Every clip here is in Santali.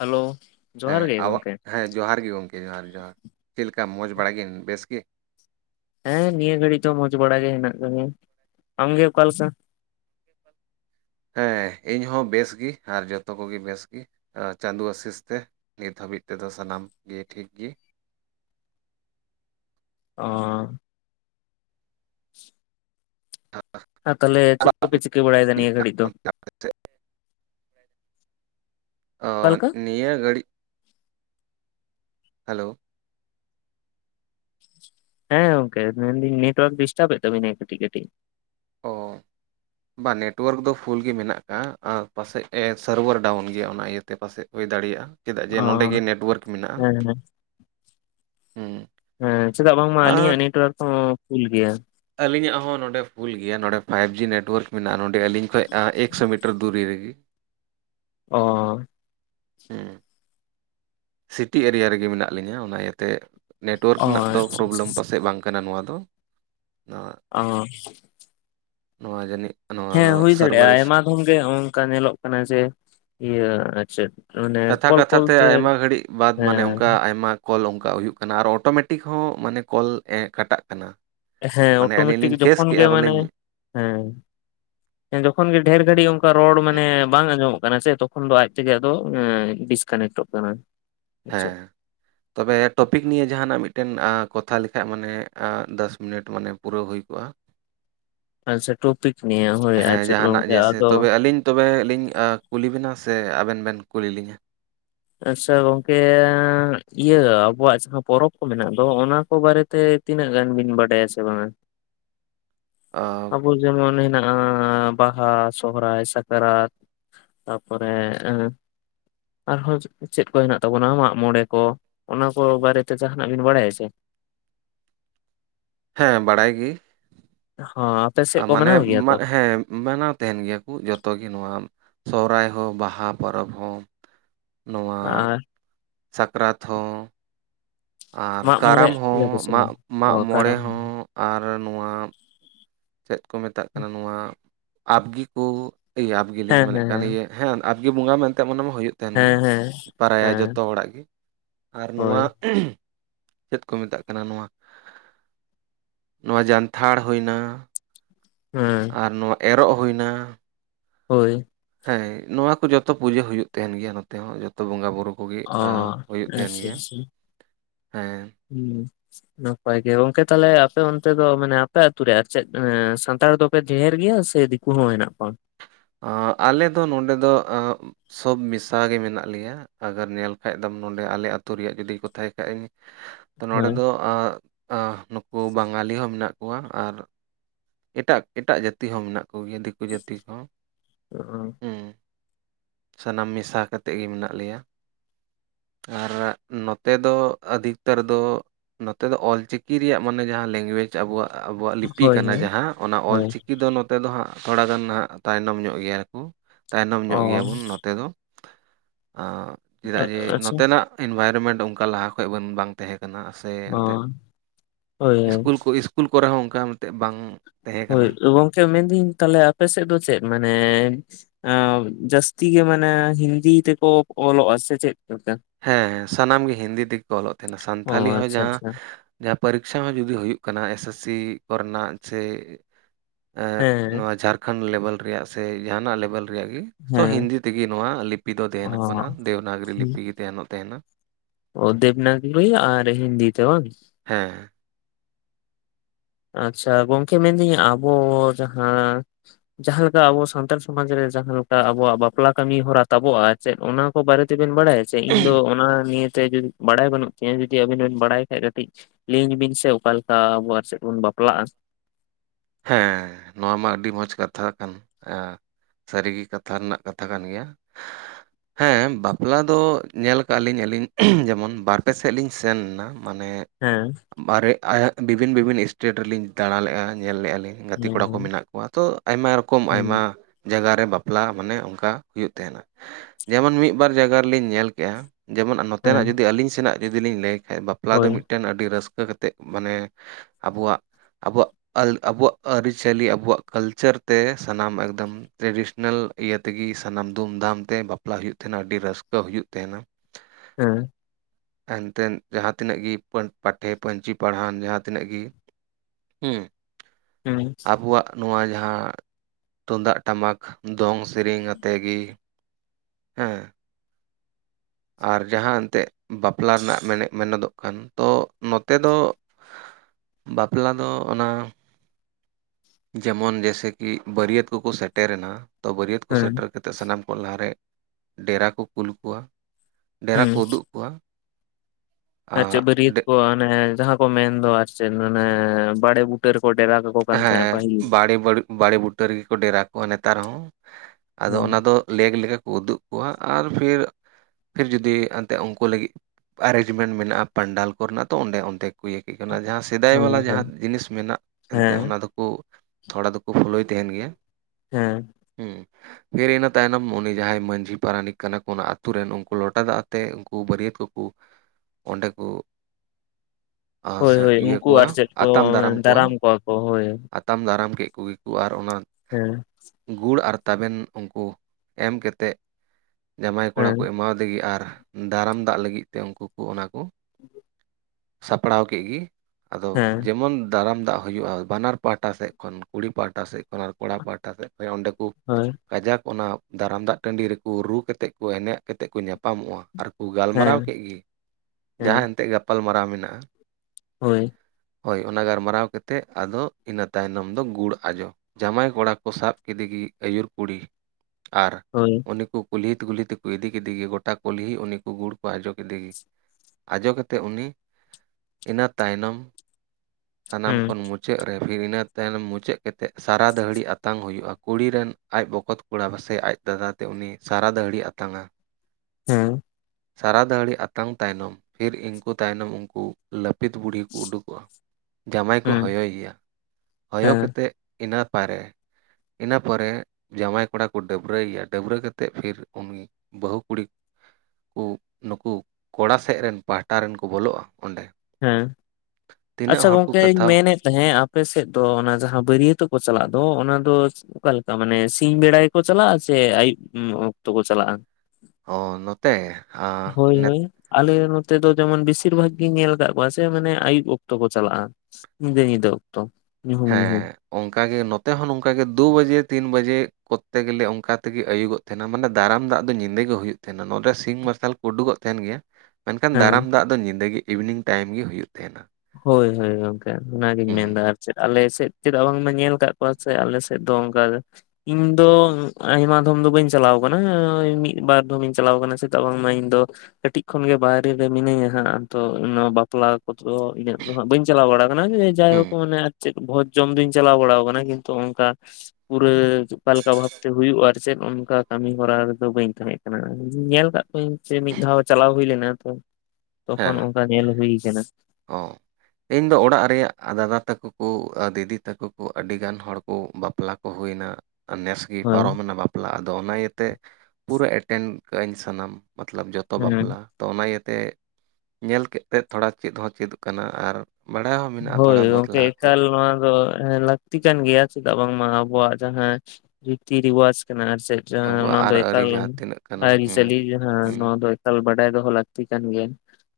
ᱦᱮᱞᱳ ᱡᱚᱦᱟᱨ ᱦᱮᱸ ᱜᱮ ᱜᱚᱝᱠᱮ [inaudible] ᱦᱮᱸ ᱡᱚᱦᱟᱨ ᱜᱮ ᱜᱚᱝᱠᱮ ᱡᱚᱦᱟᱨ ᱡᱚᱦᱟᱨ ᱪᱮᱫ ᱞᱮᱠᱟ ᱢᱚᱡᱽ ᱵᱟᱲᱟᱜᱤᱱ ᱵᱮᱥ ᱜᱮ ᱦᱮᱸ ᱱᱤᱭᱟᱹ ᱜᱷᱟᱹᱲᱤᱡ ᱫᱚ ᱢᱚᱸᱡᱽ ᱵᱟᱲᱟ ᱜᱮ ᱦᱮᱱᱟᱜ ᱟᱠᱟ ᱫᱤᱧᱟ ᱟᱢᱜᱮ ᱚᱠᱟᱮ ᱞᱮᱠᱟ ᱦᱮᱸ ᱤᱧ ᱦᱚ ᱵᱮᱥ ᱜᱮ ᱟᱨ ᱡᱚᱛᱚ ᱠᱚᱜᱮ ᱵᱮᱥ ᱜᱮ ᱪᱟᱸᱫᱳ ᱟᱥᱤᱥ ᱛᱮ ᱱᱤᱛ ᱦᱟᱹᱵᱤᱡ ᱛᱮᱫᱚ ᱥᱟᱱᱟᱢ ᱠᱩᱜᱤ ᱴᱷᱤᱠ ᱜᱤ ᱚ [unintelligible] ᱦ [unintelligible] ᱟᱨ ᱛᱟᱦᱚᱞᱮ ᱪᱮᱫ ᱠᱚᱯᱮ ᱪᱤᱠᱟᱹ ᱵᱟᱲᱟᱭᱮ ᱫᱟ ᱱᱤᱭᱟᱹ ᱜᱷᱟᱹᱲᱤᱡ ᱫᱚ ᱚ ᱚᱠᱟᱞᱮᱠᱟ ᱱᱤᱭᱟᱹ ᱜᱷᱟᱹᱲᱤᱡ ᱦᱮᱞᱳ ᱦᱮᱸ ᱠᱮᱝᱠᱮ ᱢᱮᱱᱫᱟᱹᱧ ᱱᱮᱴᱣᱟᱨᱠ ᱰᱤᱥᱴᱟᱵ ᱮ ᱛᱚᱵᱤᱱᱟ ᱠᱟᱹᱴᱤᱡ ᱠᱟᱹᱴᱤᱡ ᱚ [unintelligible] ᱵᱟ ᱱᱮᱴᱣᱟᱨᱠ ᱫᱚ ᱯᱷᱩᱞ ᱜᱮ ᱢᱮᱱᱟᱜ ᱟᱠᱟᱫ ᱟᱨ ᱯᱟᱥᱮᱡ ᱥᱟᱨᱵᱷᱟᱨ ᱰᱟᱣᱩᱱ ᱜᱮᱭᱟ ᱚᱱᱟ ᱤᱭᱟᱹᱛᱮ ᱯᱟᱥᱮᱡ ᱦᱩᱭ ᱫᱟᱲᱮᱭᱟᱜ-ᱟ ᱪᱮᱫᱟᱜ ᱡᱮ ᱚ ᱱᱚᱸᱰᱮ ᱜᱮ ᱱᱮᱴᱣᱟᱨᱠ ᱢᱮᱱᱟᱜ-ᱟ ᱦᱮᱸ ᱦᱮᱸ ᱦᱮᱸ ᱪᱮᱫᱟᱜ ᱵᱟᱝᱢᱟ ᱟᱹᱞᱤᱧᱟᱜ ᱱᱮᱴᱳᱣᱟᱨᱠ ᱦᱚᱸ ᱯᱷᱩᱞ ᱜᱮᱭᱟ ᱟᱞᱤᱧᱟᱜ ᱦᱚᱸ ᱱᱚᱸᱰᱮ ᱯᱷᱩᱞ ᱜᱮᱭᱟ ᱱᱚᱸᱰᱮ ᱯᱷᱟᱭᱤᱵ ᱡᱤ ᱱᱮᱴᱳᱣᱟᱨᱠ ᱢᱮᱱᱟᱜ-ᱟ ᱱᱚᱸᱰᱮ ᱟᱹᱞᱤᱧ ᱠᱷᱚᱡ ᱮᱠᱥᱳ ᱢᱤᱴᱟᱨ ᱫᱩᱨᱤ ᱨᱮᱜᱮ ᱚ ᱦᱩᱸ ᱥᱤᱴᱤ ᱮᱨᱤᱭᱟ ᱨᱮᱜᱮ ᱢᱮᱱᱟᱜ ᱞᱤᱧᱟᱹ ᱚᱱᱟ ᱤᱭᱟᱹᱛᱮ ᱱᱮᱴᱣᱟᱨᱠ ᱚ ᱨᱮᱱᱟᱜ ᱫᱚ ᱟᱪᱪᱷᱟ ᱯᱨᱚᱵᱞᱮᱢ ᱟᱪᱪᱷᱟ ᱯᱟᱥᱪᱮᱡ ᱵᱟᱝ ᱠᱟᱱᱟ ᱱᱚᱣᱟ ᱫᱚ ᱱᱚᱣᱟ ᱚ ᱱᱚᱣᱟ ᱡᱟᱹᱱᱤᱡ ᱱᱚᱣᱟ ᱫᱚ ᱦᱮᱸ ᱦᱩᱭ ᱥᱟᱨᱵᱷᱟᱨ ᱫᱟᱲᱮᱭᱟᱜᱼᱟ ᱤᱥᱩ ᱟᱭᱢᱟ ᱫᱷᱚᱢ ᱜᱮ ᱱᱚᱜᱝᱠᱟ ᱧᱮᱞᱚᱜ ᱠᱟᱱᱟ ᱡᱮ ᱤᱭᱟᱹ ᱟᱨ ᱪᱮᱫ। ᱢᱟᱱᱮ ᱠᱟᱛᱷᱟ ᱠᱚᱞ ᱠᱟᱛᱷᱟ ᱠᱚᱞ ᱛᱮ ᱟᱭᱢᱟ ᱜᱷᱟᱹᱲᱤᱡ ᱵᱟᱫ ᱢᱟᱱᱮ ᱦᱮᱸ ᱚᱱᱠᱟ ᱟᱭᱢᱟ ᱼᱼ ᱠᱚᱞ ᱚᱱᱠᱟ ᱦᱩᱭᱩᱜ ᱠᱟᱱᱟ ᱟᱨ ᱚᱴᱳᱢᱮᱴᱤᱠ ᱦᱚᱸ ᱢᱟᱱᱮ ᱠᱚᱞ ᱮ ᱠᱟᱴᱟᱜ ᱠᱟᱱᱟ। ᱦᱮᱸ ᱢᱟᱱᱮ ᱟᱹᱞᱤᱧ ᱚᱴᱳᱢᱮᱴᱤᱠ ᱞᱤᱧ ᱯᱷᱮᱥ ᱡᱚᱠᱷᱚᱱ ᱜᱮ ᱠᱮᱜᱼᱟ ᱢᱟᱱᱮ ᱵᱚᱞᱮᱧ ᱦᱮᱸ। ᱡᱚᱠᱷᱚᱱ ᱜᱮ ᱰᱷᱮᱨ ᱜᱷᱟᱹᱲᱤᱡ ᱚᱱᱠᱟ ᱨᱚᱲ ᱢᱟᱱᱮ ᱵᱟᱝ ᱟᱸᱡᱚᱢᱚᱜ ᱠᱟᱱᱟ ᱥᱮ ᱛᱚᱠᱷᱚᱱ ᱫᱚ ᱟᱡ ᱛᱮᱜᱮ ᱟᱫᱚ ᱮᱸ ᱰᱤᱥ ᱼᱼ ᱠᱟᱱᱮᱠᱴ ᱚᱜ ᱠᱟᱱᱟ। ᱟᱨ ᱪᱮᱫ ᱦᱮᱸ ᱛᱚᱵᱮ ᱴᱚᱯᱤᱠ ᱱᱤᱭᱮ ᱡᱟᱦᱟᱱᱟᱜ ᱢᱤᱫᱴᱮᱱ ᱟᱸ ᱠᱚᱛᱷᱟ ᱞᱮᱠᱷᱟᱡ ᱢᱟᱱᱮ ᱟᱸ ᱫᱚᱥ ᱢᱤᱱᱤᱴ ᱢᱟᱱᱮ ᱯᱩᱨᱟᱹᱣ ᱦᱩᱭ ᱠᱚᱜᱼᱟ। ᱟᱪᱪᱷᱟ ᱴᱚᱯᱤᱠ ᱱᱤᱭᱮ ᱦᱩᱭᱩᱜᱼᱟ ᱦᱮᱸ ᱪᱮᱫ ᱡᱟᱦᱟᱱᱟᱜ ᱜᱚᱝᱠᱮ ᱡᱮᱭᱥᱮ ᱟᱫᱚ ᱼᱼ ᱛᱚᱵᱮ ᱟᱹᱞᱤᱧ ᱛᱚᱵᱮ ᱞᱤᱧ ᱟᱸ ᱠᱩᱞᱤ ᱵᱮᱱᱟ ᱥᱮ ᱟᱵᱮᱱ ᱵᱮᱱ ᱠᱩᱞᱤ ᱞᱤᱧᱟ? ᱟᱪᱪᱷᱟ ᱜᱚᱝᱠᱮ ᱤᱭᱟᱹ ᱟᱵᱚᱣᱟᱜ ᱡᱟᱦᱟᱸ ᱯᱚᱨᱚᱵᱽ ᱠᱚ ᱢᱮᱱᱟᱜ ᱫᱚ ᱚᱱᱟ ᱠᱚ ᱵᱟᱨᱮᱛᱮ। ᱛᱤᱱᱟᱹᱜ ᱜᱟᱱ ᱵᱤᱱ ᱵᱟᱰᱟᱭᱟ ᱥᱮ ᱵᱟᱝᱟ? ᱚ ᱻ ᱟᱵᱚ ᱡᱮᱢᱚᱱ ᱦᱮᱱᱟᱜᱼᱟ ᱵᱟᱦᱟ ᱥᱚᱦᱚᱨᱟᱭ ᱥᱟᱠᱨᱟᱛ। ᱛᱟᱯᱚᱨᱮ ᱮᱸ ᱟᱨᱦᱚᱸ ᱪᱮᱫ ᱠᱚ ᱦᱮᱱᱟᱜ ᱛᱟᱵᱚᱱᱟ ᱢᱟᱜ ᱢᱚᱬᱮ ᱠᱚ᱾ ᱚᱱᱟ ᱠᱚ ᱵᱟᱨᱮᱛᱮ ᱡᱟᱦᱟᱱᱟᱜ ᱵᱤᱱ ᱵᱟᱲᱟᱭᱟ ᱥᱮ? ᱦᱮᱸ ᱵᱟᱲᱟᱭ ᱜᱮ। ᱦᱚᱸᱻ ᱢᱟᱱᱮ ᱢᱟᱫ ᱦᱮᱸ ᱢᱟᱱᱟᱣ ᱛᱟᱦᱮᱱ ᱜᱮᱭᱟ᱾ [inaudible] ᱡᱚᱛᱚᱮ ᱜᱮ ᱱᱚᱣᱟ ᱥᱚᱦᱚᱨᱟᱭ ᱦᱚᱸ ᱵᱟᱦᱟ ᱯᱚᱨᱚᱵᱽ ᱦᱚᱸ᱾ ᱱᱚᱣᱟ ᱼᱼ ᱟᱨ ᱥᱟᱠᱨᱟᱛ ᱦᱚᱸ᱾ ᱟᱨ ᱢᱟᱜ ᱢᱚᱬᱮ ᱠᱟᱨᱟᱢ ᱦᱚᱸ ᱜᱮᱭᱟ ᱯᱮ ᱥᱮ ᱢᱟᱜ ᱵᱟᱝ ᱚ ᱢᱟᱜ ᱢᱚᱬᱮ ᱠᱟᱨᱟᱢ ᱦᱚᱸ᱾ ᱟᱨ ᱱᱚᱣᱟ ᱼᱼ ᱪᱮᱫ ᱠᱚ ᱢᱮᱛᱟᱜ ᱠᱟᱱᱟ ᱱᱚᱣᱟ ᱟᱯᱜᱤ ᱠᱚ ᱤᱭᱟᱹ ᱟᱯᱜᱤ ᱞᱤᱧ ᱦᱮᱸ ᱦᱮᱸ ᱢᱮᱱᱮᱫ ᱠᱟᱱ ᱦᱮᱸ ᱤᱭᱟᱹ ᱼᱼ ᱦᱮᱸ ᱟᱯᱜᱤ ᱵᱚᱸᱜᱟ ᱢᱮᱱᱛᱮ ᱢᱚᱱᱮ ᱢᱟ ᱦᱩᱭᱩᱜ ᱼᱼ ᱛᱮᱱ ᱜᱮ ᱦᱮᱸ ᱦᱮᱸ ᱯᱟᱨᱟᱭᱟ ᱦᱮᱸ ᱡᱚᱛᱚ ᱦᱚᱲᱟᱜ ᱜᱮ᱾ ᱟᱨ ᱦᱳᱭ ᱱᱚᱣᱟ ᱼᱼ ᱪᱮᱫ ᱠᱚ ᱢᱮᱛᱟᱜ ᱠᱟᱱᱟ ᱱᱚᱣᱟ᱾ ᱱᱚᱣᱟ ᱡᱟᱱᱛᱷᱟᱲ ᱦᱩᱭᱱᱟ। ᱦᱮᱸ ᱟᱨ ᱱᱚᱣᱟ ᱮᱨᱚᱜ ᱦᱩᱭᱱᱟ। ᱦᱳᱭ ᱦᱮᱸ ᱱᱚᱣᱟ ᱠᱚ ᱡᱚᱛᱚ ᱯᱩᱡᱟᱹ ᱦᱩᱭᱩᱜ ᱛᱟᱦᱮᱱ ᱜᱮᱭᱟ। ᱛᱮᱦᱚᱸ ᱡᱚᱛᱚ ᱵᱚᱸᱜᱟ ᱵᱳᱩᱨᱩᱳ ᱠᱚᱜᱮ ᱚ ᱟᱸᱻ ᱦᱩᱭᱩᱜ ᱛᱟᱦᱮᱱ ᱜᱮᱭᱟ। ᱦᱮᱸ ᱦᱮᱸ ᱱᱟᱯᱟᱭ ᱜᱮ ᱜᱚᱝᱠᱮ ᱛᱟᱦᱟᱞᱮ ᱟᱯᱮ ᱚᱱᱛᱮ ᱫᱚ ᱢᱟᱱᱮ ᱟᱯᱮ ᱟᱛᱩ ᱨᱮ ᱟᱨ ᱪᱮᱫ ᱮᱸᱻ ᱥᱟᱱᱛᱟᱲ ᱫᱚᱯᱮ ᱰᱷᱮᱨ ᱜᱮᱭᱟ ᱥᱮ ᱼᱼ ᱫᱤᱠᱩ ᱠᱩ ᱦᱚᱸ ᱦᱮᱱᱟᱜ ᱠᱚᱣᱟ। ᱟᱸ ᱟᱞᱮ ᱫᱚ ᱱᱚᱰᱮ ᱫᱚ ᱟᱸ ᱥᱚᱵ ᱢᱮᱥᱟ ᱜᱮ ᱢᱮᱱᱟᱜ ᱞᱮᱭᱟ᱾ ᱟᱜᱟᱨ ᱧᱮᱞ ᱠᱷᱟᱡ ᱫᱚᱢ ᱱᱚᱰᱮ ᱟᱞᱮ ᱟᱹᱛᱩ ᱨᱮᱭᱟᱜ ᱡᱩᱫᱤ ᱠᱚᱛᱷᱟᱭ ᱠᱷᱟᱡ ᱤᱧ ᱼᱼ ᱛᱚ ᱱᱚᱸᱰᱮ ᱦᱳᱭ ᱫᱚ ᱟᱸ ᱟᱸ ᱱᱩᱠᱩ ᱵᱟᱝᱜᱟᱞᱤ ᱦᱚᱸ ᱢᱮᱱᱟᱜ ᱠᱚᱣᱟ᱾ ᱟᱨ ᱼᱼ ᱮᱴᱟᱜ ᱮᱴᱟᱜ ᱡᱟᱹᱛᱤ ᱦᱚᱸ ᱢᱮᱱᱟᱜ ᱠᱚᱜᱮᱭᱟ ᱫᱤᱠᱩ ᱡᱟᱹᱛᱤ ᱠᱚ ᱦᱚᱸ ᱦᱮᱸ। ᱥᱟᱱᱟᱢ ᱢᱮᱥᱟ ᱠᱟᱛᱮᱫ ᱜᱮ ᱢᱮᱱᱟᱜ ᱞᱮᱭᱟ। ᱟᱨ ᱱᱚᱛᱮ ᱫᱚ ᱟᱹᱰᱤᱫᱛᱟᱹᱨ ᱫᱚ ᱼᱼ ᱱᱚᱛᱮ ᱫᱚ ᱚᱞᱪᱤᱠᱤ ᱨᱮᱭᱟᱜ ᱢᱟᱱᱮ ᱡᱟᱦᱟᱸ ᱞᱮᱝᱜᱩᱭᱮᱡᱽ ᱟᱵᱚᱣᱟᱜ ᱟᱵᱚᱣᱟᱜ ᱞᱤᱯᱤ ᱦᱳᱭ ᱠᱟᱱᱟ ᱦᱳᱭ ᱡᱟᱦᱟᱸ᱾ ᱚᱱᱟ ᱚᱞᱪᱤᱠᱤ ᱦᱳᱭ ᱼᱼ ᱪᱤᱠᱤ ᱫᱚ ᱱᱚᱛᱮ ᱫᱚ ᱦᱟᱸᱜ ᱛᱷᱚᱲᱟ ᱜᱟᱱ ᱦᱟᱸᱜ ᱛᱟᱭᱱᱚᱢ ᱧᱚᱜ ᱜᱮᱭᱟ ᱠᱚ ᱛᱟᱭᱱᱚᱢ ᱚ ᱧᱚᱜ ᱜᱮᱭᱟᱵᱚᱱ ᱱᱚᱛᱮ ᱫᱚ᱾ ᱟᱸ ᱪᱮᱫᱟᱜ ᱡᱮ ᱟᱪᱪᱷᱟ ᱱᱚᱛᱮᱱᱟᱜ ᱼᱼ ᱤᱱᱵᱷᱟᱭᱨᱢᱮᱱᱴ ᱚᱱᱠᱟ ᱞᱟᱦᱟ ᱠᱷᱚᱡ ᱵᱟᱱ, ᱵᱟᱝ ᱛᱟᱦᱮᱸ ᱠᱟᱱᱟ᱾ ᱥᱮ ᱚ ᱮᱱᱛᱮᱫ, ᱦᱳᱭ ᱦᱳᱭ ᱤᱥᱠᱩᱞ ᱠᱚ ᱤᱥ ᱠᱩᱞ ᱠᱚᱨᱮ ᱦᱚᱸ ᱚᱱᱠᱟ ᱢᱤᱫᱛᱮᱡ ᱵᱟᱝ ᱼᱼ ᱦᱳᱭ ᱜᱚᱝᱠᱮ ᱢᱮᱱᱫᱟᱹᱧ ᱛᱟᱦᱟᱞᱮ ᱟᱯᱮᱥᱮᱫ ᱫᱚ ᱪᱮᱫ? ᱢᱟᱱᱮ ᱼᱼ ᱮᱸ ᱡᱟᱹᱥᱛᱤ ᱜᱮ ᱢᱟᱱᱮ ᱦᱤᱱᱫᱤ ᱛᱮᱠᱚ ᱚᱞᱚᱜᱼᱟ ᱥᱮ ᱪᱮᱫᱞᱮᱠᱟ? ᱦᱮᱸ ᱦᱮᱸ ᱥᱟᱱᱟᱢ ᱜᱮ ᱦᱤᱱᱫᱤ ᱛᱮᱜᱮ ᱠᱚ ᱚᱞᱚᱜ ᱛᱟᱦᱮᱱᱟ᱾ ᱚ ᱥᱟᱱᱛᱷᱟᱞᱤ ᱦᱚᱸ ᱟᱪᱪᱷᱟ ᱡᱟᱦᱟᱸ ᱟᱪᱪᱷᱟ ᱼᱼ ᱡᱟᱦᱟᱸ ᱯᱚᱨᱤᱠᱠᱷᱟ ᱦᱚᱸ ᱡᱩᱫᱤ ᱦᱩᱭᱩᱜ ᱠᱟᱱᱟ ᱮᱥ ᱮᱥᱥᱤ ᱠᱚᱨᱮᱱᱟᱜ ᱪᱮ ᱼᱼ ᱦᱮᱸ ᱱᱚᱣᱟ ᱡᱷᱟᱲᱠᱷᱚᱸᱰ ᱞᱮᱵᱮᱞ ᱨᱮᱭᱟᱜ ᱥᱮ ᱡᱟᱦᱟᱱᱟᱜ ᱞᱮᱵᱮᱞ ᱨᱮᱭᱟᱜ ᱜᱮ, ᱛᱚ ᱦᱮᱸ ᱦᱤᱱᱫᱤ ᱛᱮᱜᱮ ᱱᱚᱣᱟ ᱞᱤᱯᱤ ᱫᱚ ᱛᱟᱦᱮᱱᱚᱜ ᱠᱟᱱᱟ ᱫᱮᱵᱽᱱᱟᱜᱚᱨᱤ ᱞᱤᱯᱤ ᱜᱮ ᱛᱟᱦᱮᱱᱚᱜ ᱛᱟᱦᱮᱱᱟ᱾ ᱚ ᱫᱮᱵᱽᱱᱟᱱᱟᱜᱚᱨᱤ ᱟᱨ ᱦᱤᱱᱫᱤ ᱛᱮ ᱵᱟᱝ? ᱦᱮᱸ ᱟᱪᱪᱷᱟ ᱜᱚᱝᱠᱮ ᱢᱮᱱᱫᱟᱹᱧ ᱟᱵᱚ ᱡᱟᱦᱟᱸ ᱡᱟᱦᱟᱸ ᱞᱮᱠᱟ ᱟᱵᱚ ᱥᱟᱱᱛᱟᱲ ᱥᱚᱢᱟᱡᱽ ᱨᱮ ᱡᱟᱦᱟᱸ ᱞᱮᱠᱟ ᱟᱵᱚᱣᱟᱜ ᱵᱟᱯᱞᱟ ᱠᱟᱹᱢᱤ ᱦᱚᱨᱟ ᱛᱟᱵᱚᱜᱼᱟ, ᱪᱮᱫ ᱚᱱᱟ ᱠᱚ ᱵᱟᱨᱮ ᱛᱮᱵᱮᱱ ᱵᱟᱲᱟᱭᱟ ᱡᱮ ᱤᱧ ᱫᱚ ᱚᱱᱟ ᱱᱤᱭᱮᱛᱮ ᱡᱩᱫᱤ ᱵᱟᱲᱟᱭ ᱵᱟᱹᱱᱩᱜ ᱛᱤᱧᱟ ᱡᱩᱫᱤ ᱟᱵᱤᱱ ᱵᱤᱱ ᱵᱟᱲᱟᱭ ᱠᱷᱟᱡ ᱠᱟᱹᱴᱤᱡ ᱞᱤᱧ ᱵᱤᱱ ᱥᱮ ᱚᱠᱟᱞᱮᱠᱟ ᱟᱵᱚᱣᱟᱜ ᱟᱨ ᱪᱮᱫ ᱵᱚᱱ ᱵᱟᱯᱞᱟᱜᱼᱟ? ᱦᱮᱸ ᱱᱚᱣᱟ ᱢᱟ ᱟᱹᱰᱤ ᱢᱚᱸᱡᱽ ᱠᱟᱛᱷᱟ ᱠᱟᱱ। ᱮᱸᱻ ᱥᱟᱹᱨᱤᱜᱮ ᱠᱟᱛᱷᱟ ᱨᱮᱱᱟᱜ ᱠᱟᱛᱷᱟ ᱠᱟᱱ ᱜᱮᱭᱟ᱾ [inaudible] ᱦᱮᱸ ᱵᱟᱯᱞᱟ ᱫᱚ ᱧᱮᱞ ᱟᱠᱟᱫ ᱞᱤᱧ ᱟᱹᱞᱤᱧ ᱡᱮᱢᱚᱱ ᱵᱟᱨᱯᱮ ᱥᱮᱫ ᱞᱤᱧ ᱥᱮᱱ ᱮᱱᱟ, ᱢᱟᱱᱮ ᱦᱮᱸ ᱵᱟᱨᱦᱮ ᱟᱭᱟ ᱵᱤᱵᱷᱤᱱ ᱵᱤᱵᱷᱤᱱ ᱮᱥᱴᱮᱴ ᱨᱮᱞᱤᱧ ᱫᱟᱬᱟ ᱞᱮᱫᱜᱼᱟ ᱧᱮᱞ ᱞᱮᱫᱜᱼᱟ ᱞᱤᱧ᱾ ᱜᱟᱛᱮ ᱠᱚᱲᱟ ᱠᱚ ᱦᱮᱸ ᱢᱮᱱᱟᱜ ᱠᱚᱣᱟ ᱛᱚ, ᱟᱭᱢᱟ ᱨᱚᱠᱚᱢ ᱟᱭᱢᱟ, ᱦᱮᱸ ᱡᱟᱜᱟ ᱨᱮ ᱵᱟᱯᱞᱟ ᱢᱟᱱᱮ ᱚᱱᱠᱟ ᱦᱩᱭᱩᱜ ᱛᱟᱦᱮᱱᱟ ᱡᱮᱢᱚᱱ ᱢᱤᱫ ᱵᱟᱨ ᱡᱟᱭᱜᱟ ᱨᱮᱞᱤᱧ ᱧᱮᱞ ᱠᱮᱜᱼᱟ, ᱡᱮᱢᱚᱱ ᱱᱚᱛᱮᱱᱟᱜ ᱦᱮᱸ ᱡᱩᱫᱤ ᱟᱹᱞᱤᱧ ᱥᱮᱱᱟᱜ ᱡᱩᱫᱤ ᱟᱞᱤᱧ ᱞᱟᱹᱭ ᱠᱷᱟᱡ ᱵᱟᱯᱞᱟ ᱫᱚ ᱦᱳᱭ ᱢᱤᱫ ᱴᱮᱱ ᱟᱹᱰᱤ ᱨᱟᱹᱥᱠᱟᱹ ᱠᱟᱛᱮᱫ ᱢᱟᱱᱮ ᱟᱵᱚᱣᱟᱜ ᱟᱵᱚᱣᱟᱜ ᱟᱵᱚᱣᱟᱜ ᱟᱹᱨᱤᱪᱟᱹᱞᱤ ᱟᱵᱚᱣᱟᱜ ᱠᱟᱞᱪᱟᱨ ᱛᱮ ᱥᱟᱱᱟᱢ ᱮᱠᱫᱚᱢ ᱴᱨᱮᱰᱤᱥᱚᱱᱟᱞ ᱤᱭᱟᱹ ᱛᱮᱜᱮ ᱥᱟᱱᱟᱢ ᱫᱷᱩᱢᱫᱷᱟᱢ ᱛᱮ ᱵᱟᱯᱞᱟ ᱦᱩᱭᱩᱜ ᱛᱟᱦᱮᱱᱟ ᱟᱹᱰᱤ ᱨᱟᱹᱥᱠᱟᱹ ᱦᱩᱭᱩᱜ ᱛᱟᱦᱮᱱᱟ᱾ ᱦᱮᱸ ᱮᱱᱛᱮᱫ ᱡᱟᱦᱟᱸ ᱛᱤᱱᱟᱹᱜ ᱜᱮ ᱯᱟᱴᱷᱮ ᱯᱟᱹᱧᱪᱤ ᱯᱟᱲᱦᱟᱱ ᱡᱟᱦᱟᱸ ᱛᱤᱱᱟᱹᱜ ᱜᱮ ᱦᱮᱸ ᱦᱮᱸ ᱟᱵᱚᱣᱟᱜ ᱱᱚᱣᱟ ᱡᱟᱦᱟᱸ ᱛᱩᱢᱫᱟᱜ ᱴᱟᱢᱟᱠ ᱫᱚᱝ ᱥᱮᱨᱮᱧ ᱟᱛᱮ ᱜᱮ ᱦᱮᱸ᱾ ᱟᱨ ᱡᱟᱦᱟᱸ ᱮᱱᱛᱜᱮ ᱵᱟᱯᱞᱟ ᱨᱮᱱᱟᱜ ᱢᱮᱱᱮᱛ ᱢᱮᱱᱮᱫᱚᱜ ᱠᱟᱱ ᱛᱚ ᱱᱚᱛᱮ ᱫᱚ ᱵᱟᱯᱞᱟ ᱫᱚ ᱚᱱᱟ ᱡᱮᱢᱚᱱ ᱡᱮᱭᱥᱮ ᱠᱤ ᱵᱟᱹᱨᱭᱟᱹᱛ ᱠᱚᱠᱚ ᱥᱮᱴᱮᱨᱮᱱᱟ, ᱛᱚ ᱵᱟᱹᱨᱭᱟᱹᱛ ᱠᱚ ᱦᱮᱸ ᱥᱮᱴᱮᱨ ᱠᱟᱛᱮᱫ ᱥᱟᱱᱟᱢ ᱠᱚ ᱞᱟᱦᱟᱨᱮ ᱰᱮᱨᱟ ᱠᱚ ᱠᱩᱞ ᱠᱚᱣᱟ ᱰᱮᱨᱟ ᱦᱮᱸ ᱠᱚ ᱩᱫᱩᱜ ᱠᱚᱣᱟ᱾ ᱟᱪᱪᱷᱟ ᱟᱨ ᱵᱟᱹᱨᱭᱟᱹᱛ ᱰᱮ- ᱠᱚ ᱚᱱᱮ ᱡᱟᱦᱟᱸ ᱠᱚ ᱢᱮᱱᱫᱚ ᱟᱨ ᱪᱮᱫ ᱢᱟᱱᱮ ᱵᱟᱲᱮ ᱵᱩᱴᱟᱹᱨ ᱠᱚ ᱰᱮᱨᱟ ᱠᱟ ᱦᱮᱸ ᱵᱟᱲᱮ ᱵᱟᱲᱮ ᱵᱩᱴᱟᱹ ᱨᱮᱜᱮ ᱠᱚ ᱰᱮᱨᱟ ᱠᱚᱣᱟ ᱱᱮᱛᱟᱨ ᱦᱚᱸ, ᱟᱫᱚ ᱦᱮᱸ ᱚᱱᱟ ᱫᱚ ᱞᱮᱜ ᱞᱮᱠᱟ ᱠᱚ ᱩᱫᱩᱜ ᱠᱚᱣᱟ ᱟᱨ ᱯᱷᱤᱨ ᱯᱷᱤᱨ ᱡᱩᱫᱤ ᱮᱱᱛᱮᱫ ᱩᱱᱠᱩ ᱞᱟᱹᱜᱤᱫ ᱟᱨᱮᱧᱡᱢᱮᱱᱴ ᱢᱮᱱᱟᱜᱼᱟ ᱯᱟᱱᱰᱟᱞ ᱠᱚᱨᱮᱱᱟᱜ ᱛᱚ ᱚᱸᱰᱮ ᱚᱱᱛᱮ ᱠᱚ ᱤᱭᱟᱹ ᱠᱟᱱᱟ ᱡᱟᱦᱟᱸ ᱥᱮᱫᱟᱭ ᱦᱳᱭ ᱵᱟᱞᱟ ᱦᱳᱭ ᱡᱟᱦᱟᱸ ᱡᱤᱱᱤᱥ ᱢᱮᱱᱟᱜ ᱮᱱᱛᱮᱫ ᱚᱱᱟ ᱦᱮᱸ ᱫᱚᱠᱚ ᱛᱷᱚᱲᱟ ᱫᱚᱠᱚ ᱯᱷᱳᱞᱳᱭ ᱛᱟᱦᱮᱱ ᱜᱮᱭᱟ᱾ ᱦᱮᱸ ᱦᱮᱸ ᱯᱷᱤᱨ ᱤᱱᱟᱹ ᱛᱟᱭᱱᱚᱢ ᱩᱱᱤ ᱡᱟᱦᱟᱸᱭ ᱢᱟᱺᱡᱷᱤ ᱯᱟᱨᱟᱱᱤᱠ ᱠᱟᱱᱟ ᱠᱚ ᱚᱱᱟ ᱟᱛᱩ ᱨᱮᱱ ᱩᱱᱠᱩ ᱞᱚᱴᱟ ᱫᱟᱜ ᱟ ᱛᱮ ᱩᱱᱠᱩ ᱵᱟᱹᱨᱭᱟᱹᱛ ᱠᱚ ᱠᱚ ᱚᱸᱰᱮ ᱠᱚ ᱟ ᱦᱳᱭ ᱥᱮ ᱦᱳᱭ ᱤᱭᱟᱹ ᱩᱱᱠᱩ ᱠᱚᱣᱟ ᱟᱨ ᱪᱮᱫ ᱠᱚ ᱟᱛᱟᱢ ᱫᱟᱨᱟᱢ ᱠᱚᱣᱟ ᱠᱚ ᱦᱳᱭ᱾ ᱟᱛᱟᱢ ᱫᱟᱨᱟᱢ ᱠᱮᱫ ᱠᱚᱜᱮ ᱠᱚ, ᱟᱨ ᱚᱱᱟ ᱦᱮᱸ ᱜᱩᱲ ᱟᱨ ᱛᱟᱵᱮᱱ ᱩᱱᱠᱩ ᱮᱢ ᱠᱟᱛᱮᱫ ᱡᱟᱢᱟᱭ ᱠᱚᱲᱟ ᱦᱮᱸ ᱠᱚ ᱮᱟᱢᱭ ᱞᱟᱹᱜᱤᱫ ᱟᱨ ᱫᱟᱨᱟᱢ ᱫᱟᱜ ᱞᱟᱹᱜᱤᱫ ᱛᱮ ᱩᱱᱠᱩ ᱠᱚ ᱚᱱᱟ ᱠᱚ ᱦᱩᱸ [unintelligible] ᱥᱟᱯᱲᱟᱣ ᱠᱮᱫ ᱜᱮ ᱟᱫᱚ ᱦᱮᱸ ᱡᱮᱢᱚᱱ ᱫᱟᱨᱟᱢ ᱫᱟᱜ- ᱦᱩᱭᱩᱜᱼᱟ ᱵᱟᱱᱟᱨ ᱯᱟᱦᱟᱴᱟ ᱥᱮᱫ ᱠᱷᱚᱱ ᱠᱩᱲᱤ ᱯᱟᱦᱟᱴᱟ ᱥᱮᱫ ᱠᱷᱚᱱ᱾ ᱟᱨ ᱠᱚᱲᱟ ᱯᱟᱦᱴᱟ ᱥᱮᱫ ᱠᱷᱚᱱ ᱚᱸᱰᱮ ᱠᱚ ᱦᱟᱭ ᱠᱟᱡᱟᱠ ᱚᱱᱟ ᱫᱟᱨᱟᱢ ᱫᱟᱜ ᱴᱟᱺᱰᱤ ᱨᱮᱠᱚ ᱨᱩ ᱠᱟᱛᱮ ᱠᱚ ᱮᱱᱮᱡ ᱠᱟᱛᱮ ᱠᱚ ᱧᱟᱯᱟᱢᱚᱜᱼᱟ ᱟᱨ ᱠᱚ ᱜᱟᱞᱢᱟᱨᱟᱣ ᱦᱮᱸ ᱠᱮᱫ ᱜᱮ ᱦᱮᱸ ᱡᱟᱦᱟᱸ ᱮᱱᱛᱜ ᱜᱟᱯᱟᱞ ᱢᱟᱨᱟᱣ ᱢᱮᱱᱟᱜᱼᱟ᱾ ᱦᱳᱭ᱾ ᱦᱳᱭ ᱚᱱᱟ ᱜᱟᱞᱢᱟᱨᱟᱣ ᱠᱟᱛᱮ ᱛᱮ ᱟᱫᱚ ᱤᱱᱟᱹ ᱛᱟᱭᱱᱚᱢ ᱫᱚ ᱜᱩᱲ ᱟᱡᱚ ᱡᱟᱢᱟᱭ ᱠᱚᱲᱟ ᱠᱚ ᱥᱟᱵ ᱠᱮᱫᱮ ᱜᱮ ᱟᱹᱭᱩᱨ ᱠᱩᱲᱤ᱾ ᱟᱨ ᱦᱳᱭ᱾ ᱩᱱᱤ ᱠᱚ ᱠᱩᱞᱦᱤ ᱠᱩᱞᱦᱤ ᱛᱮᱠᱚ ᱤᱫᱤ ᱠᱮᱫᱮᱜ ᱜᱮ ᱜᱚᱴᱟ ᱠᱩᱞᱦᱤ ᱩᱱᱤ ᱠᱚ ᱜᱩᱲ ᱠᱚ ᱟᱡᱡᱚ ᱠᱮᱫᱮᱜ ᱜᱮ᱾ ᱟᱡᱡᱚ ᱠᱟᱛᱮ ᱩᱱᱤ ᱤᱱᱟᱹ ᱛᱟᱭᱱᱚᱢ ᱥᱟᱱᱟᱢ ᱦᱩᱸ ᱠᱷᱚᱱ ᱢᱩᱪᱟᱹᱫ ᱢᱩᱪᱟᱹᱫ ᱨᱮ ᱯᱷᱤᱨ ᱤᱱᱟᱹ ᱛᱟᱭᱱᱚᱢ ᱢᱩᱪᱟᱹᱫ ᱠᱟᱛᱮ ᱥᱟᱨᱟ ᱫᱟᱹᱦᱲᱤ ᱟᱛᱟᱝ ᱦᱩᱭᱩᱜᱼᱟ ᱠᱩᱲᱤᱨᱮᱱ ᱟᱡ ᱵᱚᱠᱚᱛ ᱠᱚᱲᱟ ᱯᱟᱥᱮ ᱟᱡ ᱫᱟᱫᱟ ᱛᱮ ᱩᱱᱤ ᱥᱟᱨᱟ ᱫᱟᱹᱦᱲᱤᱭ ᱟᱛᱟᱝᱟ᱾ ᱦᱮᱸ ᱥᱟᱞᱟ ᱫᱟᱹᱲᱤ ᱟᱛᱟᱝ ᱛᱟᱭᱱᱚᱢ ᱯᱷᱤᱨ ᱤᱱᱠᱩ ᱛᱟᱭᱱᱚᱢ ᱩᱱᱠᱩ ᱞᱟᱹᱯᱤᱛ ᱵᱩᱲᱦᱤ ᱠᱚ ᱩᱰᱩᱠᱚᱜᱼᱟ ᱡᱟᱢᱟᱭ ᱠᱚ ᱦᱩᱸ ᱦᱚᱭᱚᱭ ᱭᱮᱭᱟ ᱦᱚᱭᱚ ᱦᱮᱸ ᱠᱟᱛᱮᱫ ᱤᱱᱟᱹ ᱯᱟᱨᱮ ᱤᱱᱟᱹ ᱯᱚᱨᱮ ᱡᱟᱶᱟᱭ ᱠᱚᱲᱟ ᱠᱚ ᱰᱟᱹᱵᱽᱨᱟᱹᱭᱮᱭᱟ ᱰᱟᱹᱵᱽᱨᱟᱹ ᱠᱟᱛᱮ ᱯᱷᱤᱨ ᱩᱱᱤ ᱵᱟᱹᱦᱩ ᱠᱩᱲᱤ ᱩ ᱱᱩᱠᱩ ᱠᱚᱲᱟ ᱥᱮᱫ ᱨᱮᱱ ᱯᱟᱦᱟᱴᱟ ᱨᱮᱱ ᱠᱚ ᱵᱚᱞᱚᱜᱼᱟ ᱚᱸᱰᱮ᱾ ᱦᱮᱸ ᱛᱤᱱᱟᱹᱜ ᱟᱪᱪᱷᱟ ᱦᱚᱲ ᱠᱚ ᱜᱚᱝᱠᱮ ᱤᱧ ᱠᱟᱛᱷᱟ ᱢᱮᱱᱮᱫ ᱛᱟᱞᱦᱮᱸ ᱟᱯᱮ ᱥᱮᱫ ᱫᱚ ᱚᱱᱟ ᱡᱟᱦᱟᱸ ᱵᱟᱹᱨᱭᱟᱹᱛᱚᱜ ᱠᱚ ᱪᱟᱞᱟᱜ ᱫᱚ ᱚᱱᱟ ᱫᱚ- ᱚᱠᱟᱞᱮᱠᱟ ᱢᱟᱱᱮ ᱥᱤᱧ ᱵᱮᱲ ᱜᱮᱠᱚ ᱪᱟᱞᱟᱜᱼᱟ ᱥᱮ ᱟᱹᱭᱩᱵ ᱚᱠᱛᱚ ᱠᱚ ᱪᱟᱞᱟᱜᱼᱟ? ᱚ ᱱᱚᱛᱮ ᱟᱻᱻ ᱦᱳᱭ ᱦᱳᱭ ᱟᱞᱮ ᱱᱚᱛᱮ ᱫᱚ ᱡᱮᱢᱚᱱ ᱵᱮᱥᱤᱨ ᱵᱷᱟᱜᱽ ᱜᱮ ᱧᱮᱞ ᱢᱮᱛᱟᱜ ᱠᱚᱣᱟ ᱥᱮ ᱢᱟᱱᱮ ᱟᱹᱭᱩᱵ ᱚᱠᱛᱚ ᱠᱚ ᱪᱟᱞᱟᱜᱼᱟ ᱧᱤᱫᱟᱹ ᱧᱤᱫᱟᱹ᱾ ᱧᱩᱦᱩᱢ ᱧᱩᱦᱩᱢ ᱦᱮᱸᱻᱻ ᱚᱱᱠᱟ ᱜᱮ ᱱᱚᱛᱮ ᱦᱚᱸ ᱱᱚᱝᱠᱟ ᱜᱮ ᱫᱩ ᱵᱟᱡᱮ ᱛᱤᱱ ᱵᱟᱡᱮ ᱠᱚᱨᱛᱮ ᱜᱮᱞᱮ ᱚᱱᱠᱟ ᱛᱮᱜᱮ ᱟᱹᱭᱩᱵᱚᱜ ᱛᱟᱦᱮᱱᱟ ᱢᱟᱱᱮ ᱫᱟᱨᱟᱢ ᱫᱟᱜ ᱫᱚ ᱧᱤᱫᱟᱹ ᱜᱮ ᱦᱩᱭᱩᱜ ᱛᱟᱦᱮᱱᱟ ᱱᱚᱸᱰᱮ ᱥᱤᱧ ᱢᱟᱨᱥᱟᱞ ᱠᱚ ᱩᱰᱩᱠᱚᱜ ᱛᱟᱦᱮᱱ ᱜᱮᱭᱟ᱾ ᱢᱮᱱᱠᱷᱟᱱ ᱦᱮᱸ ᱫᱟᱨᱟᱢ ᱫᱟᱜ ᱫᱚ ᱧᱤᱫᱟᱹ ᱜᱮ ᱤᱵᱦᱤᱱᱤᱯᱷ ᱴᱟᱭᱚᱢ ᱜᱮ ᱦᱩᱭᱩᱜ ᱛᱟᱦᱮᱸᱱᱟ᱾ ᱦᱳᱭ ᱦᱳᱭ ᱜᱚᱝᱠᱮ ᱚᱱᱟᱜᱤᱧ ᱢᱮᱱᱫᱟ ᱟᱨ ᱪᱮᱫ ᱟᱞᱮᱥᱮᱫ ᱪᱮᱫᱟᱜ ᱵᱟᱝᱢᱟ ᱧᱮᱞ ᱟᱠᱟᱫ ᱠᱚᱣᱟ᱾ ᱥᱮ ᱟᱞᱮ ᱥᱮ ᱫᱚ ᱚᱝᱠᱟ ᱜᱮ᱾ ᱤᱧ ᱫᱚ ᱟᱭᱢᱟ ᱫᱷᱚᱢ ᱫᱚ ᱵᱟᱹᱧ ᱪᱟᱞᱟᱣ ᱟᱠᱟᱱᱟ ᱢᱤᱫᱵᱟᱨ ᱫᱷᱚᱢ ᱤᱧ ᱪᱟᱞᱟᱣ ᱟᱠᱟᱱᱟ ᱥᱮᱛᱟᱜ ᱵᱟᱝᱢᱟ ᱤᱧ ᱫᱚ᱾ ᱠᱟᱹᱴᱤᱡ ᱠᱷᱚᱱᱜᱮ ᱵᱟᱭᱨᱮ ᱨᱮ ᱢᱤᱱᱟᱹᱧᱟ ᱦᱟᱸᱜ ᱟᱫᱚ ᱱᱚᱶᱟ ᱵᱟᱯᱞᱟ ᱠᱚᱫᱚ ᱛᱚ ᱤᱧᱟᱹᱜ ᱫᱚ ᱦᱟᱜ ᱵᱟᱹᱧ ᱪᱟᱞᱟᱣ ᱵᱟᱲᱟ ᱟᱠᱟᱱᱟ ᱦᱩᱸ ᱡᱟᱭᱦᱳᱠ ᱢᱟᱱᱮ ᱪᱮᱫ ᱵᱷᱚᱡᱽ ᱡᱚᱢ ᱫᱚᱧ ᱪᱟᱞᱟᱣ ᱵᱟᱲᱟ ᱟᱠᱟᱱᱟ ᱠᱤᱱᱛᱩ ᱚᱱᱠᱟ ᱯᱩᱨᱟᱹ ᱚᱠᱟᱞᱮᱠᱟ ᱵᱷᱟᱵᱛᱮ ᱦᱩᱭᱩᱜᱼᱟ ᱟᱨ ᱪᱮᱫ ᱚᱱᱠᱟ ᱠᱟᱹᱢᱤ ᱦᱚᱨᱟ ᱨᱮᱫᱚ ᱵᱟᱹᱧ ᱛᱟᱦᱮᱸᱮᱫ᱾ ᱤ ᱧᱮᱞ ᱟᱠᱟᱫ ᱠᱚᱣᱟᱧ ᱡᱮ ᱢᱤᱫ ᱫᱷᱟᱣ ᱪᱟᱞᱟᱣ ᱦᱩᱭ ᱞᱮᱱᱟ ᱛᱚ᱾ ᱛᱚᱠᱷᱚᱱ ᱦᱮᱸ ᱚᱱᱠᱟ ᱧᱮᱞ ᱦᱩᱭ ᱟᱠᱟᱱᱟ᱾ ᱚ ᱤᱧ ᱫᱚ ᱚᱲᱟᱜ ᱨᱮᱭᱟᱜ ᱫᱟᱫᱟ ᱛᱟᱠᱚ ᱠᱚ ᱫᱤᱫᱤ ᱛᱟᱠᱚ ᱠᱚ ᱟᱹᱰᱤ ᱜᱟᱱ ᱦᱚᱲ ᱠᱚ ᱵᱟᱯᱞᱟ ᱠᱚ ᱦᱩᱭ ᱱᱟ᱾ ᱱᱮᱥ ᱜᱮ ᱦᱳᱭ ᱯᱟᱨᱚᱢᱮᱱᱟ ᱵᱟᱯᱞᱟ ᱟᱫᱚ ᱚᱱᱟ ᱤᱭᱟᱹᱛᱮ ᱯᱩᱨᱟᱹ ᱮᱴᱮᱱ ᱠᱟᱜ ᱟᱹᱧ ᱥᱟᱱᱟᱢ ᱢᱚᱛᱞᱚᱵ ᱡᱚᱛᱚ ᱛᱚ ᱦᱮᱸ ᱵᱟᱯᱞᱟ ᱛᱚ ᱚᱱᱟ ᱤᱭᱟᱹᱛᱮ ᱧᱮᱞ ᱠᱮᱫ ᱛᱮ ᱛᱷᱚᱲᱟ ᱪᱮᱫ ᱦᱚᱸ ᱪᱮᱫ ᱠᱟᱱᱟ ᱟᱨ᱾ ᱵᱟᱲᱟᱭ ᱦᱚᱸ ᱢᱮᱱᱟᱜᱼᱟ ᱦᱳᱭ ᱛᱷᱚᱲᱟ ᱵᱚᱦᱩᱛ ᱜᱚᱝᱠᱮ ᱞᱟᱦᱟ ᱠᱷᱚᱡ ᱮᱠᱟᱞ ᱱᱚᱣᱟ ᱫᱚ ᱞᱟ. ᱠ ᱛᱤ ᱠᱟᱱ ᱜᱮᱭᱟ ᱪᱮᱫᱟᱜ ᱵᱟᱝᱢᱟ ᱟᱵᱚᱣᱟᱜ ᱡᱟᱦᱟᱸ ᱨᱤᱛᱤ ᱨᱮᱣᱟᱡ ᱠᱟᱱᱟ ᱟᱨ ᱪᱮᱫ ᱚᱱᱟ ᱟᱵᱚᱣᱟᱜ ᱫᱚ ᱟᱨ ᱟᱹᱨᱤ ᱮᱠᱟᱞ ᱡᱟᱦᱟᱸ ᱛᱤᱱᱟᱹᱜ ᱠᱟᱱᱟ ᱦᱩᱸ ᱟᱹᱨᱤᱪᱟᱹᱞᱤ ᱡᱟᱦᱟᱸ ᱦᱩᱸ ᱱᱚᱣᱟ ᱫᱚ᱾ ᱵᱟᱰᱟᱭ ᱫᱚᱦᱚ ᱞᱟᱹᱠᱛᱤ ᱠᱟᱱ ᱜᱮᱭᱟ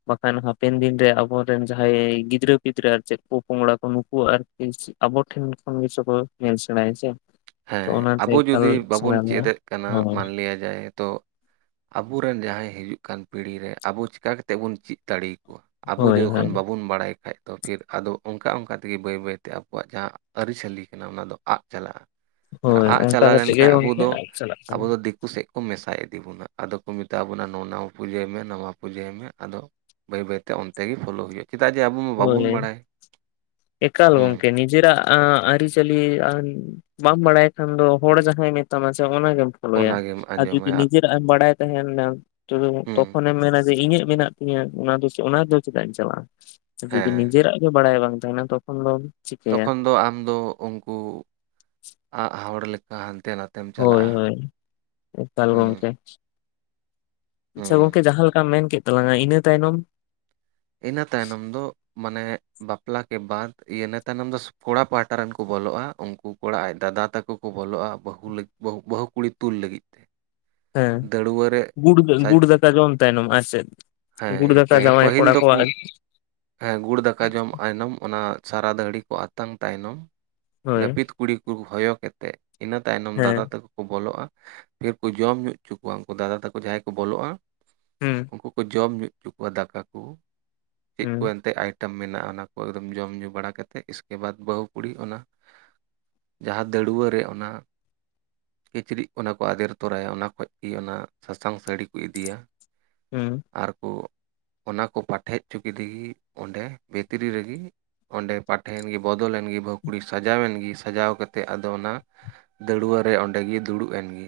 ᱵᱟᱝᱠᱷᱟᱱ ᱦᱟᱯᱮᱱ ᱫᱤᱱ ᱨᱮ ᱟᱵᱚᱨᱮᱱ ᱡᱟᱦᱟᱸᱭ ᱜᱤᱫᱽᱨᱟᱹ ᱜᱤᱫᱽᱨᱟᱹ ᱟᱨ ᱪᱮᱫ ᱯᱚᱯᱚᱝᱲᱟ ᱠᱚ ᱱᱩᱠᱩ ᱟᱨᱠᱤ ᱟᱵᱚ ᱴᱷᱮᱱ ᱠᱷᱚᱱ ᱜᱮ ᱥᱮ ᱠᱚ ᱧᱮᱞ ᱥᱮᱬᱟᱭᱟ ᱥᱮ ᱛᱚ ᱦᱮᱸ ᱚᱱᱟᱛᱮ ᱟᱵᱚ ᱮᱠᱟᱞ ᱡᱩᱫᱤ ᱵᱟᱵᱚᱱ ᱥᱟᱱᱟᱢᱟ ᱪᱮᱫ ᱮᱫ ᱠᱟᱱᱟ ᱦᱳᱭ ᱢᱟᱱᱞᱤᱭᱟ ᱡᱟᱭ ᱛᱚ᱾ ᱟᱵᱚᱨᱮᱱ ᱡᱟᱦᱟᱸᱭ ᱦᱤᱡᱩᱜ ᱠᱟᱱ ᱯᱤᱲᱦᱤ ᱨᱮ ᱟᱵᱚ ᱪᱤᱠᱟ ᱠᱟᱛᱮᱫ ᱵᱩᱱ ᱪᱮᱫ ᱫᱟᱲᱮ ᱠᱚ᱾ ᱟᱵᱚ ᱦᱳᱭ ᱡᱚᱠᱷᱚᱱ ᱦᱳᱭ ᱵᱟᱵᱚᱱ ᱵᱟᱲᱟᱭ ᱠᱷᱟᱡ ᱛᱚ ᱯᱷᱤᱨ ᱟᱫᱚ ᱚᱱᱠᱟ ᱚᱱᱠᱟ ᱛᱮᱜᱮ ᱵᱟᱹᱭ ᱵᱟᱹᱭᱛᱮ ᱟᱵᱚᱣᱟᱜ ᱡᱟᱦᱟᱸ ᱟᱹᱨᱤᱪᱟᱹᱞᱤ ᱠᱟᱱᱟ, ᱚᱱᱟ ᱫᱚ ᱟᱫ, ᱽ ᱪᱟᱞᱟᱜᱼᱟ᱾ ᱟᱨ ᱦᱳᱭ ᱟᱜ ᱚᱱᱠᱟ ᱪᱟᱞᱟᱣ ᱠᱟᱛᱮᱜ ᱜᱮ ᱞᱮᱱᱠᱷᱟᱱ ᱟᱵᱚ ᱜᱚᱝᱠᱮ ᱫᱚ ᱪᱟᱞᱟᱜ ᱟᱵᱚ ᱠᱟᱱᱟ ᱫᱚ ᱫᱤᱠ- -ᱠᱩ ᱥᱮᱫ ᱠᱚ ᱢᱮᱥᱟ ᱤᱫᱤ ᱵᱚᱱᱟ, ᱟᱫᱚ ᱠᱚ ᱢᱮᱛᱟ ᱵᱚᱱᱟ ᱱᱟᱣᱟ ᱯᱩᱡᱟᱹᱭ ᱢᱮ ᱱᱟᱣᱟ ᱯᱩᱡᱟᱹᱭ ᱢᱮ ᱟᱫᱚ ᱵᱟᱹᱭ ᱵᱟᱹᱭ ᱛᱮ ᱚᱱᱛᱮ ᱜᱮ ᱯᱷᱳᱞᱳ ᱦᱩᱭᱩᱜᱼᱟ, ᱪᱮᱫᱟᱜ ᱡᱮ ᱟᱵᱚ ᱢᱟ ᱦᱳᱭ ᱵᱟᱵᱚᱱ ᱵᱟᱲᱟᱭ ᱦᱮᱸ᱾ ᱱᱤᱡᱮ ᱨᱟᱜ ᱟᱹᱨᱤᱪᱟᱞᱤ ᱵᱟ ᱵᱟᱲᱟᱭ ᱠᱷᱟᱱ ᱫᱚ ᱦᱚᱲ ᱡᱟᱦᱟᱸᱭ ᱢᱮᱛᱟᱢᱟ ᱥᱮ ᱚᱱᱟᱜᱮᱢ ᱯᱷᱚᱞᱳᱭᱟ ᱚᱱᱟᱜᱮᱢ ᱟᱨ ᱡᱩᱫᱤ ᱟᱸᱡᱚᱢᱟᱭᱟ ᱱᱤᱡᱮᱨᱟᱜ ᱮᱢ ᱵᱟᱲᱟᱭ ᱛᱟᱦᱮᱱᱟ ᱛᱚ ᱦᱩᱸ ᱛᱚᱠᱷᱚᱱᱮᱢ ᱢᱮᱱᱟ ᱡᱮ ᱤᱧᱟᱹᱜ ᱢᱮᱱᱟᱜ ᱤᱧᱟᱜ ᱚᱱᱟ ᱫᱚ ᱚᱱᱟ ᱫᱚ ᱪᱮᱫᱟᱜ ᱮᱢ ᱪᱟᱞᱟᱜᱼᱟ ᱡᱩᱫᱤ ᱦᱮᱸ ᱱᱤᱡᱮᱨᱟᱜ ᱜᱮ ᱵᱟᱲᱟᱭ ᱵᱟᱝ ᱛᱟᱦᱮᱱᱟ ᱛᱚᱠᱷᱚᱱ ᱫᱚ ᱛᱚᱠᱷᱚᱱ ᱫᱚ ᱟᱢ ᱫᱚ ᱩᱱᱠᱩ ᱟᱜ ᱦᱚᱲ ᱞᱮᱠᱟ ᱦᱟᱱᱛᱮ ᱱᱟᱛᱮ ᱦᱳᱭ ᱦᱳᱭ ᱮᱠᱟᱞ ᱦᱩᱸ ᱜᱚᱝᱠᱮ ᱟᱪᱪᱷᱟ ᱦᱩᱸ ᱜᱚᱝᱠᱮ ᱡᱟᱦᱟᱸ ᱞᱮᱠᱟᱢ ᱢᱮᱱ ᱠᱮᱫ ᱛᱟᱞᱟᱝᱼᱟ, ᱤᱱᱟᱹ ᱛᱟᱭᱱᱚᱢ ᱤᱱᱟᱹ ᱛᱟᱭᱱᱚᱢ ᱫᱚ ᱢᱟᱱᱮ ᱵᱟᱯᱞᱟ ᱠᱮ ᱵᱟᱫ ᱤᱱᱟᱹ ᱛᱟᱭᱱᱚᱢ ᱫᱚ ᱠᱚᱲᱟ ᱯᱟᱦᱴᱟ ᱨᱮᱱ ᱠᱚ ᱵᱚᱞᱚᱜᱼᱟ, ᱩᱱᱠᱩ ᱠᱚᱲᱟ ᱟᱡ ᱫᱟᱫᱟ ᱛᱟᱠᱚ ᱠᱚ ᱵᱚᱞᱚᱜᱼᱟ, ᱵᱟᱹᱦᱩ ᱵᱟᱹᱦᱩ ᱠᱩᱲᱤ ᱛᱩᱞ ᱞᱟᱹᱜᱤᱫ᱾ ᱛᱮ [inaudible] ᱦᱮᱸ ᱫᱟᱹᱲᱣᱟᱹ ᱨᱮ ᱜᱩᱲ ᱥᱟᱡ ᱜᱩᱲ ᱫᱟᱠᱟ ᱡᱚᱢ ᱛᱟᱭᱱᱚᱢ ᱟᱨ ᱪᱮᱫ ᱜᱩᱲ ᱫᱟᱠᱟ ᱡᱟᱶᱟᱭ ᱠᱚᱲᱟ ᱠᱚ ᱩᱜ ᱦᱮᱸ ᱜᱩᱲ ᱫᱟᱠᱟ ᱡᱚᱢ ᱛᱟᱭᱱᱚᱢ ᱚᱱᱟ ᱥᱟᱨᱦᱟ ᱫᱟᱹᱲᱦᱤ ᱠᱚ ᱟᱛᱟᱝ ᱛᱟᱭᱱᱚᱢ᱾ ᱦᱳᱭ ᱞᱟᱹᱯᱤᱛ ᱠᱩᱲᱤ ᱠᱚ ᱦᱚᱭᱚ ᱠᱮᱛᱮᱫ ᱤᱱᱟᱹ ᱛᱟᱭᱱᱚᱢ ᱦᱮᱸ ᱫᱟᱫᱟ ᱛᱟᱠᱚ ᱵᱚᱞᱚᱜᱼᱟ, ᱯᱷᱤᱨ ᱠᱚ ᱡᱚᱢ ᱧᱩᱜ ᱪᱳ ᱠᱚᱣᱟ ᱩᱱᱠᱩ ᱫᱟᱫᱟ ᱛᱟᱠᱚ ᱡᱟᱦᱟᱸᱭ ᱠᱚ ᱵᱚᱞᱚᱜᱼᱟ᱾ ᱦᱮᱸ ᱩᱱᱠᱩ ᱠᱚ ᱡᱚᱢ ᱧᱩᱜ ᱪᱳ ᱠᱚᱣᱟ ᱫᱟᱠᱟ ᱠᱚ᱾ ᱪᱮᱫ ᱠᱚ ᱦᱩᱸ ᱮᱱᱛᱮᱫ ᱟᱭᱴᱮᱢ ᱢᱮᱱᱟᱜᱼᱟ, ᱚᱱᱟ ᱠᱚ ᱮᱠ ᱫᱚᱢ ᱡᱚᱢ ᱧᱩ ᱵᱟᱲᱟ ᱠᱟᱛᱮᱫ ᱤᱥᱠᱮ ᱵᱟᱫᱽ ᱵᱟᱹᱦᱩ ᱠᱩᱲᱤ ᱚᱱᱟ ᱡᱟᱦᱟᱸ ᱫᱟᱹᱲᱣᱟᱹ ᱨᱮ ᱚᱱᱟ ᱠᱤᱪᱨᱤᱡ ᱚᱱᱟ ᱠᱚ ᱟᱫᱮᱨ ᱛᱚᱨᱟᱭᱟ ᱚᱱᱟ ᱠᱷᱚᱡ ᱜᱮ ᱚᱱᱟ ᱥᱟᱥᱟᱝ ᱥᱟᱹᱲᱤ ᱠᱚ ᱤᱫᱤᱭᱟ ᱦᱮᱸ ᱟᱨ ᱠᱚ ᱚᱱᱟ ᱠᱚ ᱯᱟᱴᱷᱮᱡ ᱪᱚ ᱠᱮᱫᱤ ᱜᱮ ᱚᱸᱰᱮ ᱵᱷᱤᱛᱨᱤ ᱨᱮᱜᱮ ᱚᱸᱰᱮ ᱯᱟᱴᱷᱮ ᱮᱱᱜᱮ ᱵᱚᱫᱚᱞ ᱮᱱᱜᱮ ᱵᱟᱹᱦᱩ ᱠᱩᱲᱤ ᱥᱟᱡᱟᱣ ᱮᱱᱜᱮ ᱥᱟᱡᱟᱣ ᱠᱟᱛᱮᱜ ᱟᱫᱚ ᱚᱱᱟ ᱫᱟᱹᱲᱣᱟᱹ ᱨᱮ ᱚᱸᱰᱮᱜᱮ ᱫᱩᱲᱩᱵ ᱮᱱᱜᱮ᱾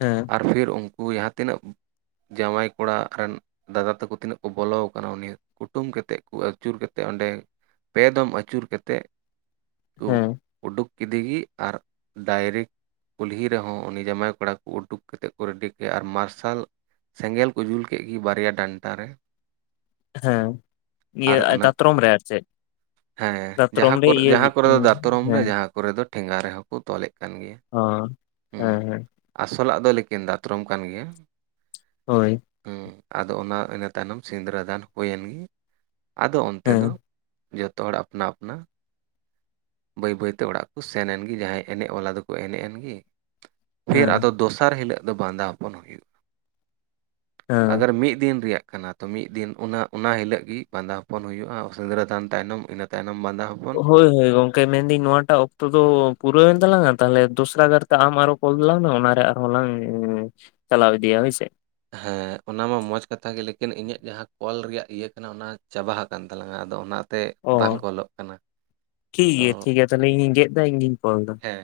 ᱦᱮᱸ ᱟᱨ ᱯᱷᱤᱨ ᱩᱱᱠᱩ ᱡᱟᱦᱟᱸ ᱛᱤᱱᱟᱹᱜ ᱡᱟᱶᱟᱭ ᱠᱚᱲᱟ ᱨᱮᱱ ᱫᱟᱫᱟ ᱛᱟᱠᱚ ᱛᱤᱱᱟᱹᱜ ᱠᱚ ᱵᱚᱞᱚ ᱠᱟᱱᱟ ᱩᱱᱤ ᱠᱩᱴᱩᱢ ᱠᱟᱛᱮᱫ ᱠᱚ ᱟᱹᱪᱩᱨ ᱠᱟᱛᱮᱫ ᱚᱸᱰᱮ ᱯᱮ ᱫᱚᱢ ᱟᱹᱪᱩᱨ ᱠᱟᱛᱮᱫ ᱛᱩᱜ ᱦᱮᱸ ᱩᱰᱩᱠ ᱠᱮᱫᱮᱜᱮ ᱟᱨ ᱰᱟᱭᱨᱮᱴ ᱠᱩᱞᱦᱤ ᱨᱮᱦᱚᱸ ᱩᱱᱤ ᱡᱟᱶᱟᱭ ᱠᱚᱲᱟ ᱠᱚ ᱩᱰᱩᱠ ᱠᱟᱛᱮᱫ ᱠᱚ ᱨᱮᱰᱤ ᱠᱮᱭᱟ ᱟᱨ ᱢᱟᱨᱥᱟᱞ ᱥᱮᱸᱜᱮᱞ ᱠᱚ ᱡᱩᱞ ᱠᱮᱫ ᱜᱮ ᱵᱟᱨᱭᱟ ᱰᱟᱱᱴᱟ ᱨᱮ ᱦᱮᱸ ᱤᱭᱟᱹ ᱟᱨ ᱚᱱᱟ ᱫᱟᱛᱨᱚᱢ ᱨᱮ ᱟᱨ ᱪᱮᱫ ᱦᱮᱸ ᱫᱟᱛᱨᱚᱢ ᱡᱟᱦᱟᱸ ᱨᱮ ᱠᱚᱨᱮ ᱤᱭᱟᱹ ᱡᱟᱦᱟᱸ ᱠᱚᱨᱮ ᱫᱚ ᱫᱟᱛᱨᱚᱢ ᱨᱮ ᱦᱮᱸ ᱡᱟᱦᱟᱸ ᱠᱚᱨᱮ ᱫᱚ ᱴᱷᱮᱸᱜᱟ ᱨᱮᱦᱚᱸ ᱠᱚ ᱛᱚᱞᱮᱫ ᱠᱟᱱ ᱜᱮᱭᱟ᱾ ᱚ ᱦᱮᱸ ᱦᱩᱸ ᱦᱮᱸ ᱟᱥᱚᱞᱟᱜ ᱫᱚ ᱞᱮᱠᱤᱱ ᱫᱟᱛᱨᱚᱢ ᱠᱟᱱ ᱜᱮᱭᱟ᱾ ᱦᱳᱭ ᱦᱮᱸ ᱟᱫᱚ ᱚᱱᱟ ᱤᱱᱟᱹ ᱛᱟᱭᱱᱚᱢ ᱥᱤᱸᱫᱽᱨᱟᱹᱫᱟᱱ ᱦᱩᱭ ᱮᱱᱜᱮ ᱟᱫᱚ ᱚᱱᱛᱮ ᱦᱮᱸ ᱫᱚ ᱡᱚᱛᱚ ᱦᱚᱲ ᱟᱯᱱᱟ ᱟᱯᱱᱟ ᱵᱟᱹᱭ ᱵᱟᱹᱭᱛᱮ ᱚᱲᱟᱜ ᱠᱚ ᱥᱮᱱ ᱮᱱ ᱜᱮ ᱡᱟᱦᱟᱸᱭ ᱮᱱᱮᱡ ᱵᱟᱞᱟ ᱫᱚᱠᱚ ᱮᱱᱮᱡ ᱮᱱ ᱜᱮ ᱯᱷᱤᱨ ᱟᱫᱚ ᱦᱮᱸ ᱫᱚᱥᱟᱨ ᱦᱤᱞᱳᱜ ᱫᱚ ᱵᱟᱸᱫᱟ ᱦᱚᱯᱚᱱ ᱦᱩᱭᱩᱜᱼᱟ᱾ ᱟᱜᱟᱨ ᱦᱮᱸ ᱢᱤᱫ ᱫᱤᱱ ᱨᱮᱭᱟᱜ ᱠᱟᱱᱟ ᱛᱚ ᱢᱤᱫ ᱫᱤᱱ ᱚᱱᱟ ᱚᱱᱟ ᱦᱤᱞᱟᱹᱜ ᱜᱮ ᱵᱟᱸᱫᱟ ᱦᱚᱯᱚᱱ ᱦᱩᱭᱩᱜᱼᱟ, ᱥᱤᱸᱫᱽᱨᱟᱹᱫᱟᱱ ᱛᱟᱭᱱᱚᱢ ᱤᱱᱟᱹ ᱛᱟᱭᱱᱚᱢ ᱵᱟᱸᱫᱟ ᱦᱚᱯᱚᱱ ᱦᱳᱭ ᱦᱳᱭ ᱜᱚᱝᱠᱮ ᱢᱮᱱᱫᱟᱹᱧ ᱱᱚᱣᱟᱴᱟᱜ ᱚᱠᱛᱚ ᱫᱚ ᱯᱩᱨᱟᱹᱣᱮᱱ ᱛᱟᱞᱟᱝᱟ ᱛᱟᱦᱚᱞᱮ ᱫᱚᱥᱨᱟ ᱜᱟᱨᱛᱮ ᱟᱢ ᱟᱨᱚ ᱠᱚᱞ ᱛᱟᱞᱟᱝ ᱢᱮ ᱚᱱᱟᱨᱮ ᱟᱨᱦᱚᱸ ᱞᱟᱝ ᱪᱟᱞᱟᱣ ᱤᱫᱤᱭᱟ ᱦᱳᱭᱥᱮ ᱦᱮᱸ ᱚᱱᱟ ᱢᱟ ᱢᱚᱸᱡᱽ ᱠᱟᱛᱷᱟ ᱜᱮ ᱞᱮᱠᱤᱱ ᱤᱧᱟᱹᱜ ᱡᱟᱦᱟᱸ ᱠᱚᱞ ᱨᱮᱭᱟᱜ ᱤᱭᱟᱹ ᱠᱟᱱᱟ ᱚᱱᱟ ᱪᱟᱵᱟ ᱦᱟᱠᱟᱱ ᱛᱟᱞᱟᱝᱟ ᱟᱫᱚ ᱚᱱᱟ ᱚ ᱴᱷᱤᱠ ᱛᱚ ᱜᱮᱭᱟ ᱴᱷᱤᱠ ᱜᱮᱭᱟ ᱛᱟᱦᱞᱮ ᱤᱧᱤᱧ ᱜᱮᱫ ᱫᱟ ᱤᱧ ᱜᱤᱧ ᱠᱚᱞ ᱮᱫᱟ ᱾ ᱦᱮᱸ